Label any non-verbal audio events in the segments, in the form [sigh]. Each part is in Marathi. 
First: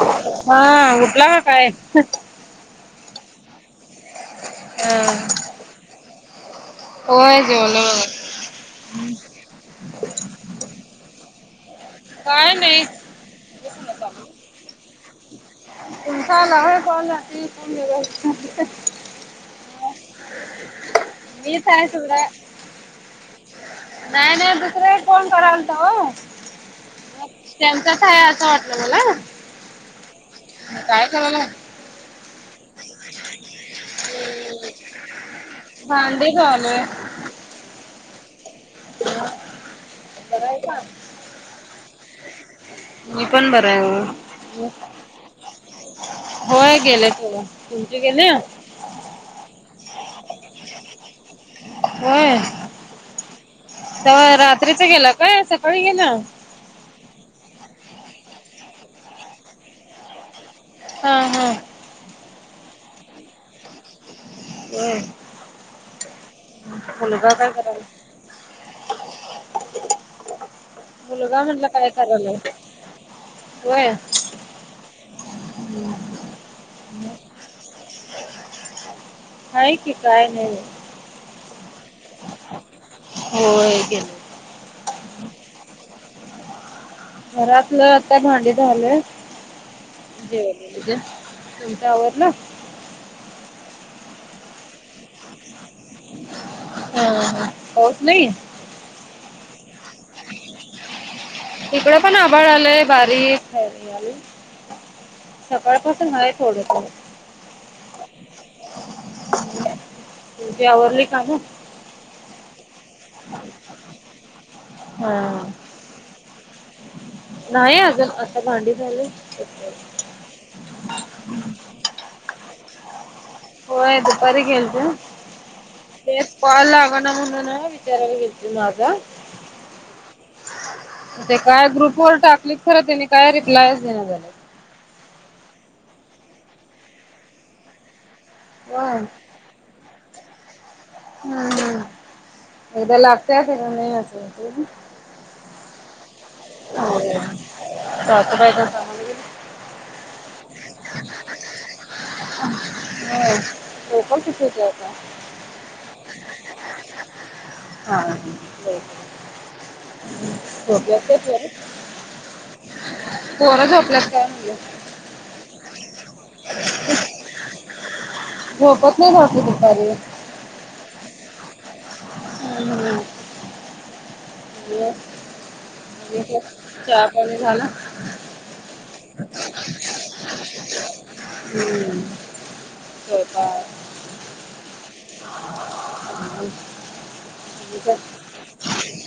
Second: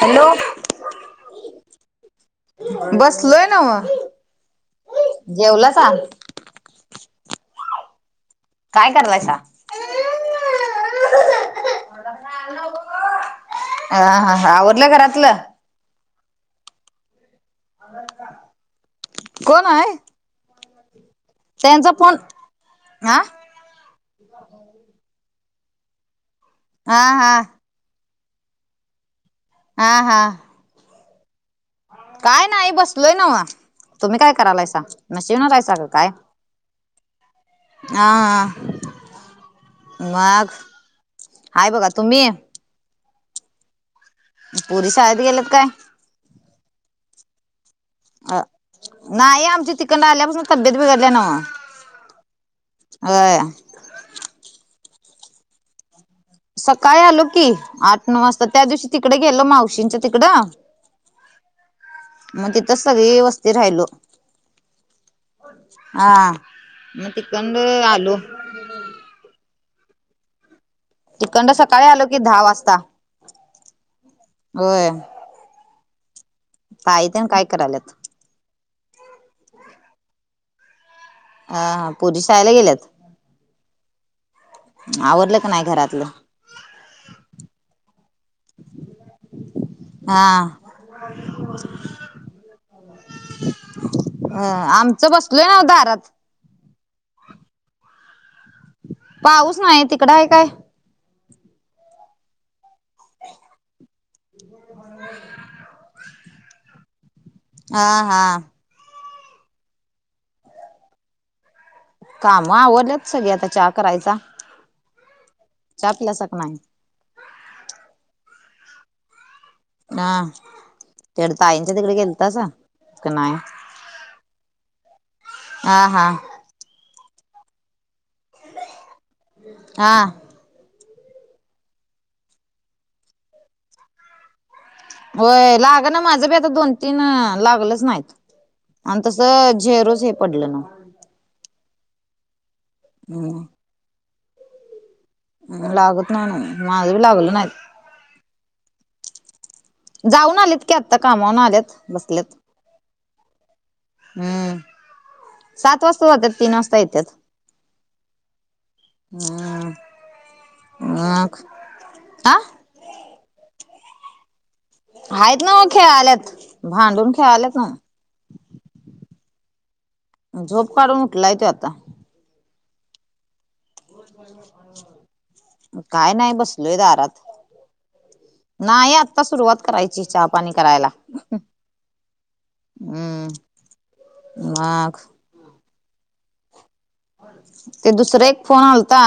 हॅलो हा उठला ह काय बस लोय नाव हम होय झोल काय कलायसा काय नाही अा हा आवरडलं घरातलं तुम ला पला त कोण आहे? म तय त्यांचा फोन तरा हा नाही नाही दुसर्या फोन करावलत हो हा हा त्यांचाचय असं वाटलं मला हा हा काय करा ना काय नाही बसलोय नाव तुम्ही काय करालायसा म शिवलायचा ग काय झाले हा बरं मघ आहे का? हाय बघा तुम्ही मी पण बरं आहे पुरी साळेत गेलेत काय होय गेले तेव तुमचे गेले नाहीय आमची तिकंड आल्यापासून तब्येत बिघडल्या ना म अ तर रात्रीच गेलं काय सकाळी गेण सकाळी आलो की आठ नऊ वाजता त्या दिवशी तिकडे गेलो मावशींचं तिकडं हा हा मग तिथंच सगळी व्यवस्थ राहिलो होय हा म मुलगा चिकन काय करायलाय? आलू [unintelligible] मुलगा तिकंड म्हटलं सकाळी काय आलो की करायलय दहा वाजता. होया होय ह् तय ते काय करालत हय क काय नाही हा हा पुरी शाहायला गेल्यात हो ग आवडलं का नाही घरातलं घरातलं आता भांडी झालंय हा जेवणजे तुमच्यावर ना अ आमचं बसलोय नव्हता हारात हा ह होच नाही पाऊस नाही तिकड आहे काय इकड पण आभाड आलंय बारीक हो सकाळपासून आहे थोड हा हा तजर्ली काम काम आवडलंत सगळी आता चहा करायचा हा चचा पल्यासख नाही नाही अजून आता भांडी झालं हा तेड ताईंच्या तिकडे गेलतस नाही होयो परी घच हा हा बस पाॉवाल आग ना मुण न विचार व ग माझ हा ते काय ग्रुपवर टाकलीत खर त्यानी काय रिप्लाय दे झाले होय लाग ना माझं बी आता दोन तीन लागलंच नाहीत होय आणि तसं झेरोस हे पडलं ना हम्म हम्म एकदा लागतय फर नाही अस लागतनान हो कात बाय त जाऊन आलेत की आत्ता कामाून आलेत बसल्यात हो पण हम्म कतीचता सात वाजता जातात तीन वाजता येतात हा हक हम्म क आ पोर झोपल्यास काय म्हलं आहेत ना मग खेळाल्यात भांडून खेळाल्यात ना मोफत नाही भाली त र जॉब कार्ड उठलाय त आता हम् काय नाही बसलोय चहा दारात पाणी झाला? नाही आत्ता सुरुवात करायची चहापाणी करायला स्वयंपाक. हम्म बा ह ते दुसरा एक फोन आलता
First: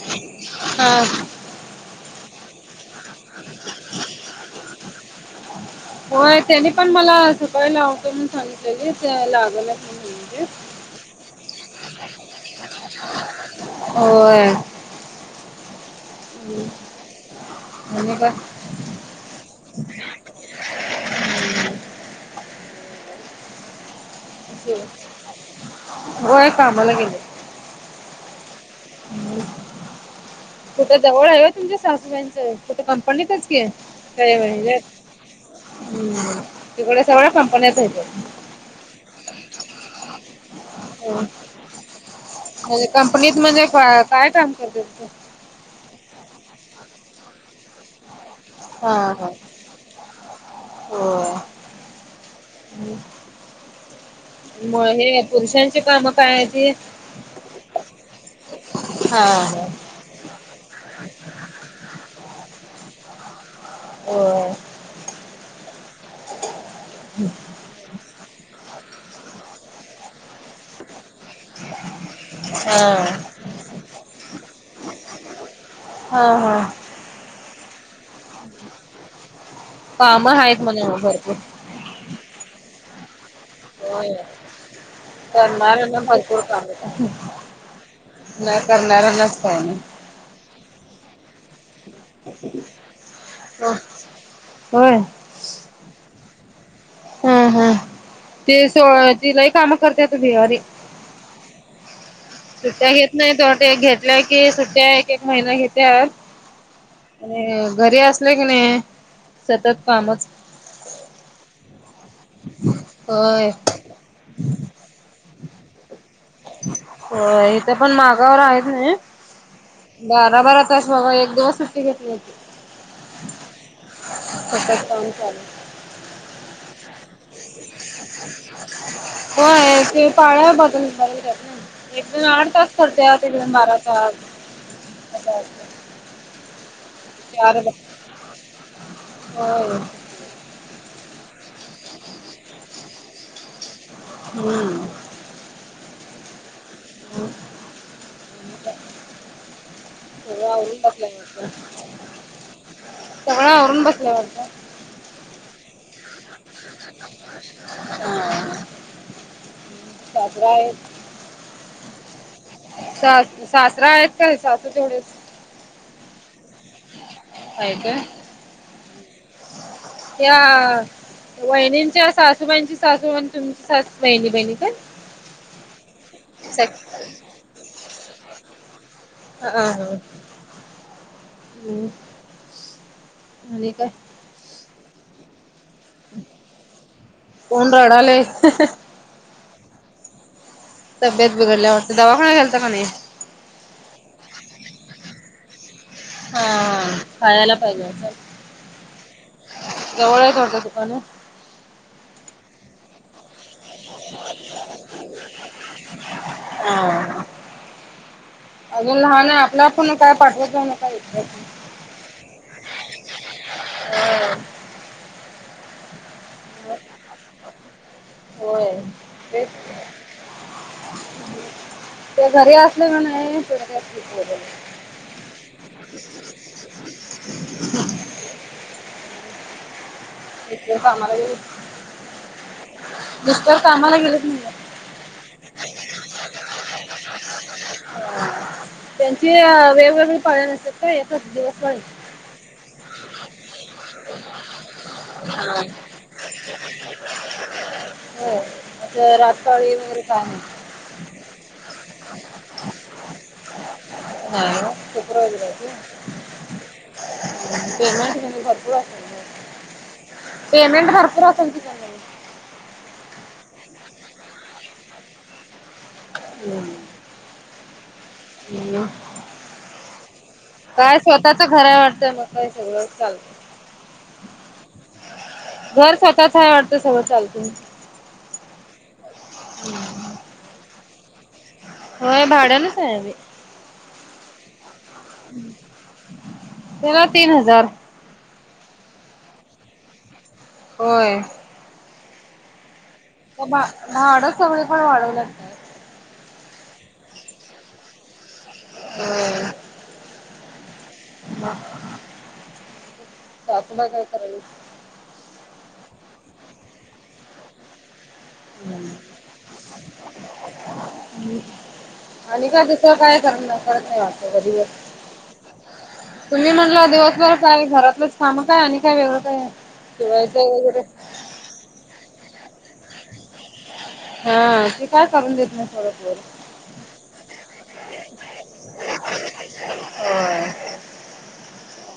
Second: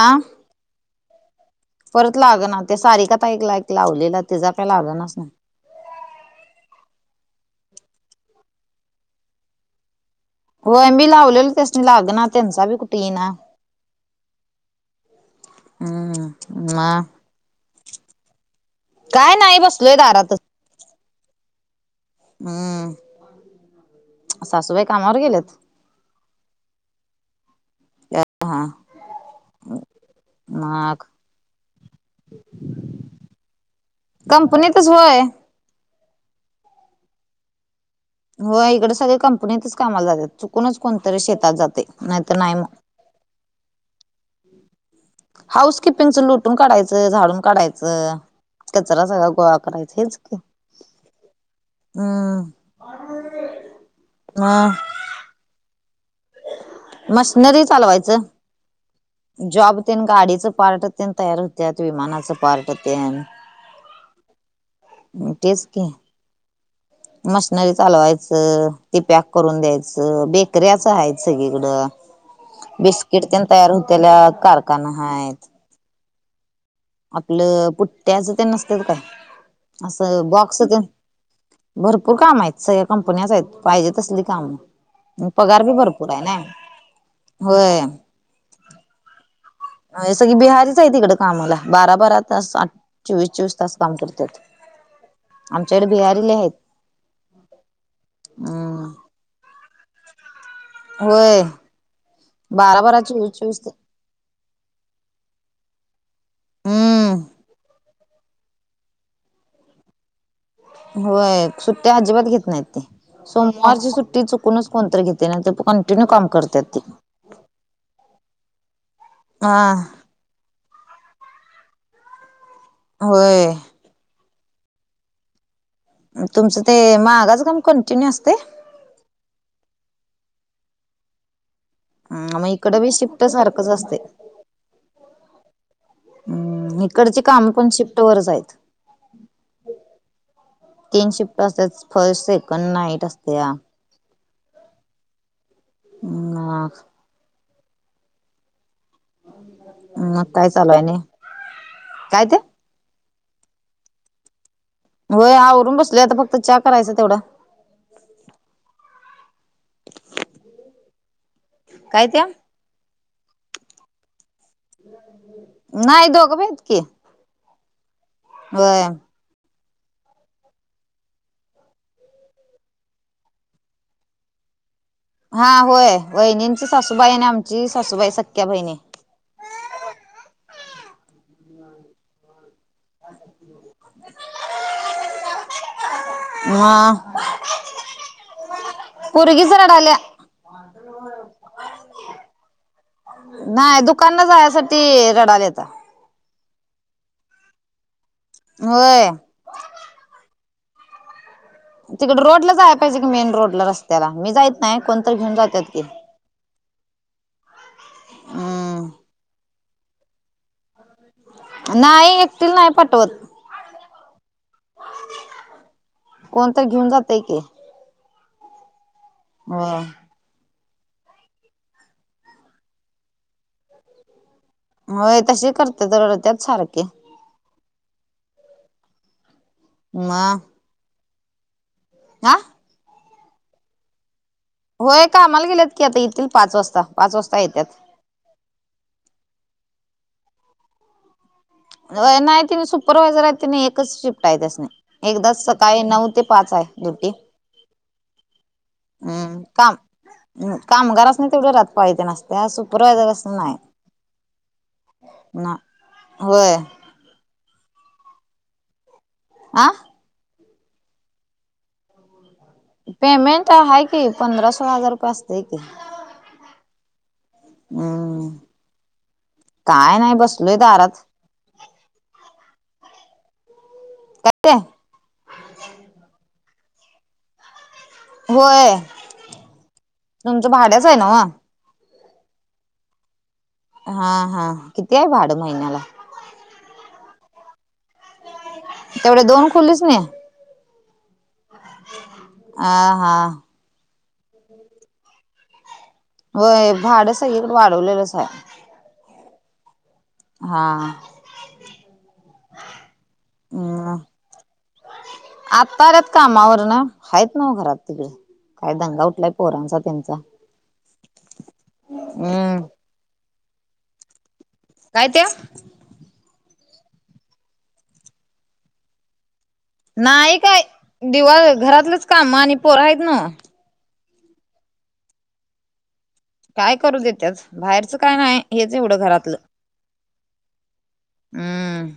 हा परत लाग ना ते सारीक आताा एक ला एकक लावलेला तचा काय लागणारच नाही हो त्यानी पण मला सबाई लाव करून सांगितलेली लाग हो मी लावलेल तसनी लाग ना त्यांचा बी कुठेही ना हो हम्म मा म्हन का काय नाही बसलोय दारातच हम् होय कामाला गेले हा कुठं मग जवळ आहे तुमच्या सासूबाईंच कुठं कंपनीतच कय म्हज कंपनीतच होय. हम् तिकडे सगळ्या कंपन्याच आहेेत हो इकडे सगळ्या कंपनीतच कामाला जातात चुकूनच कोणतरी शेतात जाते नाहीत नाही मग म्हणजे कंपनीत म्हणजे काय काम करते तं हाऊस किपिंगचं लुटून काढायचं झाडून काढायचं हा कचरा सगळा हा गोळा करायचा हेच क हो. हम् मग हे पुरुषांची कामं काय आहे त मशनरी चालवायचं हा हा जॉब गाडीचं पार्ट तयार होत्या विमानाचं पार्ट ते हो तेच क मशनरी चालवायचं ती पॅक करून द्यायचं बेकऱ्याच आहेय सगळीकडं हा बिस्किट त्या तयार होतेल्या कारखाना आहेत हा हा आपलं पुट्ट्याच ते नसतात का असं कामं आहेत बॉक्स ते म्हणे मग भरपूर भरपूर काम आहेत सगळ्या कंपन्याच आहेत पाहिजे होय. तसली काम पगार बी करणाऱ्यांना भरपूर आहे ना कामं होय नाही करणार नसत ना सगळी बिहारीच आहे तिकडे कामाला बारा बारा तास आठ चोवीस चोवीस तास काम करते हो आमच्याकडे बियाारीले आहेत हा हा तेी सो हम्म तिलाही काम करते त भिवारी होय बारा सध्या बारा घेत चोवीस नाही चोवीस तोट घेतल्या की सध्या एक एक महिना घेत्या हम्म आणि घरी असले की नाही सतत कामच होय सुट्टी अजिबात घेत नाही ते होय सोमवारची सुट्टी चुक कोण घेते कंटिन्यू करतात ते हो इथं पण मागावर आहेत ना हा बरा बर तस बाबा एक दिवसच घेतली होती होय फतत काम चालू तुमचं ते मागच काम कंटिन्यू असते होय ते पाळ बदलत ना एकदण मग आठ तास इकडं बी करते आ एकदण बारा तास असं असतंय हम्म तकडचे काम चार कोण शिफ्ट वर जाय होय तीन शिफ्ट असते फर्ट सेकंड नाईट असते हम्म ह् ह काय चालू ह आहे नाही काय ते उकला सगळ आवरून बसलोय बघा होयवरून बसले प हा सातरा आहे काय त्या स सासरा आहेत का सासरा थवढ नाही दोघ पण काय काय होय या वहिणींच्या सासूबाईंची सासूबाई तुमची बहिणी बहिणी तर हा होय बहिणींची सासूबाई आणि आमची सासूबाई सक्या बहिणी ह हा हा आणि काय ह कोण रडालय? पुरगीच रडल्या तब्येत बिघडल्या वाटते दवा कोणा घ्यालता का नाही नाही दुकानना जाण्यासाठी रडाले आता हा ह पाळला पहि होय [unintelligible] तिकड रोड ला जायला पाहिजे की मेन रोडला रस्त्याला मी जायत नाही कोणत घेन जातात की ह हम्म अजून लहान आहे आपल्या पण काय पाठवायचं नाही का नाही एकतील नाही पटवत कोण तर घेऊन जातय की होय तेच होय त्या घरी असल्या ना नाही त होय तसे करते तर त्याच सारखे [unintelligible] [inaudible] आ [inaudible] होय का आम्हाला गेल्यात की आता येथील पाच वाजता पाच वाजता येतात त्यांचे वेगवेगळे पाळी वस्त्यांत होय एकच दिवस पाळी? होय नाही त्यांनी सुपरवा्हायझर आहे तिने एकच शिफ्ट आहे त्यासनी एकदास सकाळी नऊ ते पाच आहे ड्युटी, हो आता हम्म काम रातपाळी वगैरे काय नाही हम्म कामगारांसनी तेवढ रात्रपाळी तेच आसतीया सुपरवा्हायझरासनी नाही, हा शुक्रवारी ना जातोय होय पेमेंट म्हणजे भरपूर असतंय तेनासनी आं पेमेंट भरपूर आसलं कि तूझा पेमेंट आहे कि पंधरा सोळा हजार रुपये असतंय येतंय होय हम्म काय नाही बसलोय काय दारात स्वतःच घर आहे वाटतं मग काय सगळंच चालतं काय ते घर स्वतःच आहे वाटतं सगळं चालत होय [unintelligible] तुमचं भाड्याच आहे नव्हं? होय भाड्यानचं आहे आम्ही हा हा किती आहे भाडं महिन्याला? तेला तीन हजार तेवढ्या दोन खोलीसनी? होय आ हा मग मग भाडंच तेवढी कर वाढवल्यात होय भांडं सगळीकडे वाढवलेलंच आहे, होय हा मग सासूबाई हम् काय कराल्यात? आत्ता आल्यात कामावरन हाईत न्हंवं घरात तिकडे काय दंगा उठलाय पोरांचा त्यांचा हम्म आता काय करणार करत नाही वाटत कधी काय ते तुम्ही म्हणलं दिवसभर काय घरातलंच काम काय आणि काय वेगळं काय आहे? नाही काय दिवाळी घरातलंच काम आणि पोर आहित नव्हं हा ते काय करून देत नाही सोडा पोरं काय करू देत्यात बाहेरच काय नाही हेच एवढं घरातलं होय. हम्म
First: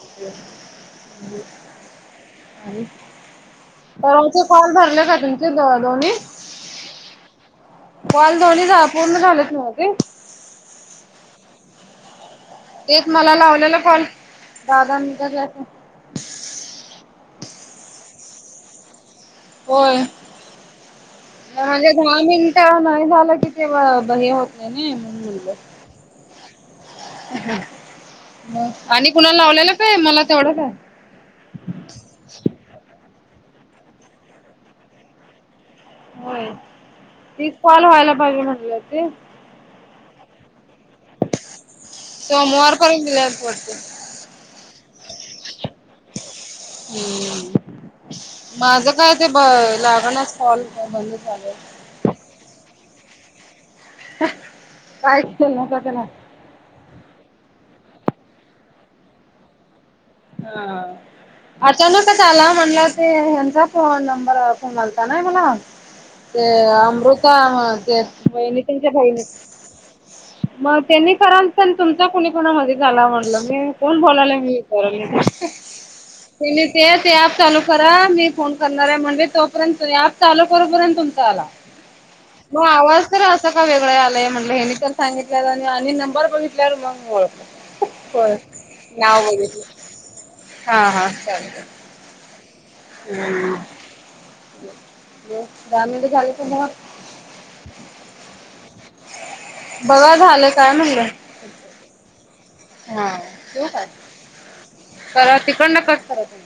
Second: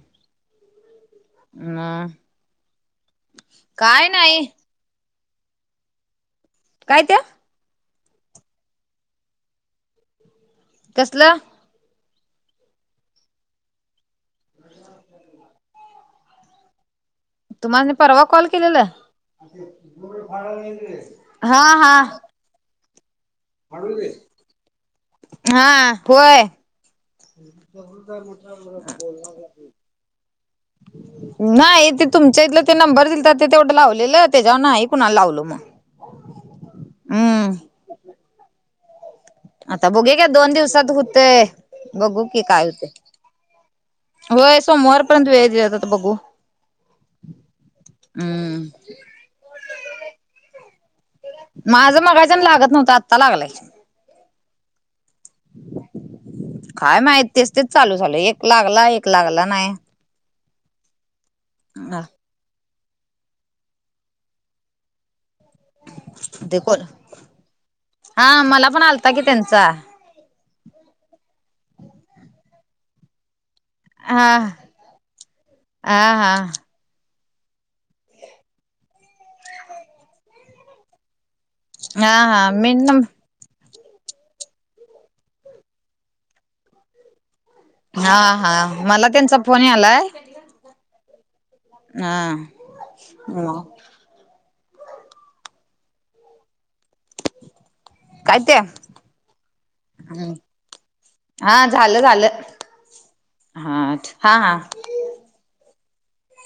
म आणि काय परम चं नाही सालं भरलंय का तुमचे दोन्ही काय ते काॅल दोन्ही झा पूर्ण झालेत ना ती? कसलं तेच मला लावलेला कॉल दाह दाह मिटचाचं तुम्हाला परवा कॉल केलेलं होय. हा म्हणजे हा दहा मिनिटं नाही झालं कि ते हे होत नाही ना म्हणून म्हटलं, हा होय आणि [unintelligible] कुणाला लावलेलं बाई मला तेवढं आहे, [unintelligible] नाही ते तुमच्या इथलं ते नंबर दिलता ते तेवढं लावलेलं त्याच्यावर नाही कुणाला लावल मग होय हम्म तीस कॉल व्हायला पाजे म्हटलं ते, आता बघ का दोन दिवसात होते बघू की काय होते सोमवारपर्यंत दिले आहेत वाटतं. होय सोमवारपर्यंत व्याजातता बघू हम्म माझं काय ते ब लागणारॉल म्ह माझं मगायच्यान लागत नव्हतं आत्ता लागलाय काय ना सगला काय माहितस तेच चालू झाल एक लागला एक लागला नाही हा हा अचानकच आला म्हणला ते ह्यांचा फो नंबर फोनलता ना मला ते अमृता हा ते मला पण नितनच्या आलता की भाईने त्यांचा मग त्यांनी खर तुमचा कुणी कुणा मध्ये झाला म्हटलं मी कोण हा बोलालाय मी त हा हा ते ते ऍप चालू करा मी फोन करणार आहे म्हणज तोपर्यंत ऍप चालू करोपर्यंत तुमचा आला हा हा मग मी न आवाज तर अस क काय वेगळं आलंय म्हटलं हेनी तर सांगितल्या आणि नंबर बघितल्यावर मग ओळखलं हा होय हा मला नाव त्यांचा फोन बघितलं आलाय हा हाचा हां हम् जाामी झालं प म कायत बघा हम् झालं काय म्हणलं हा झालं झालं हा हा हां हां तर तिकड न कस कराय त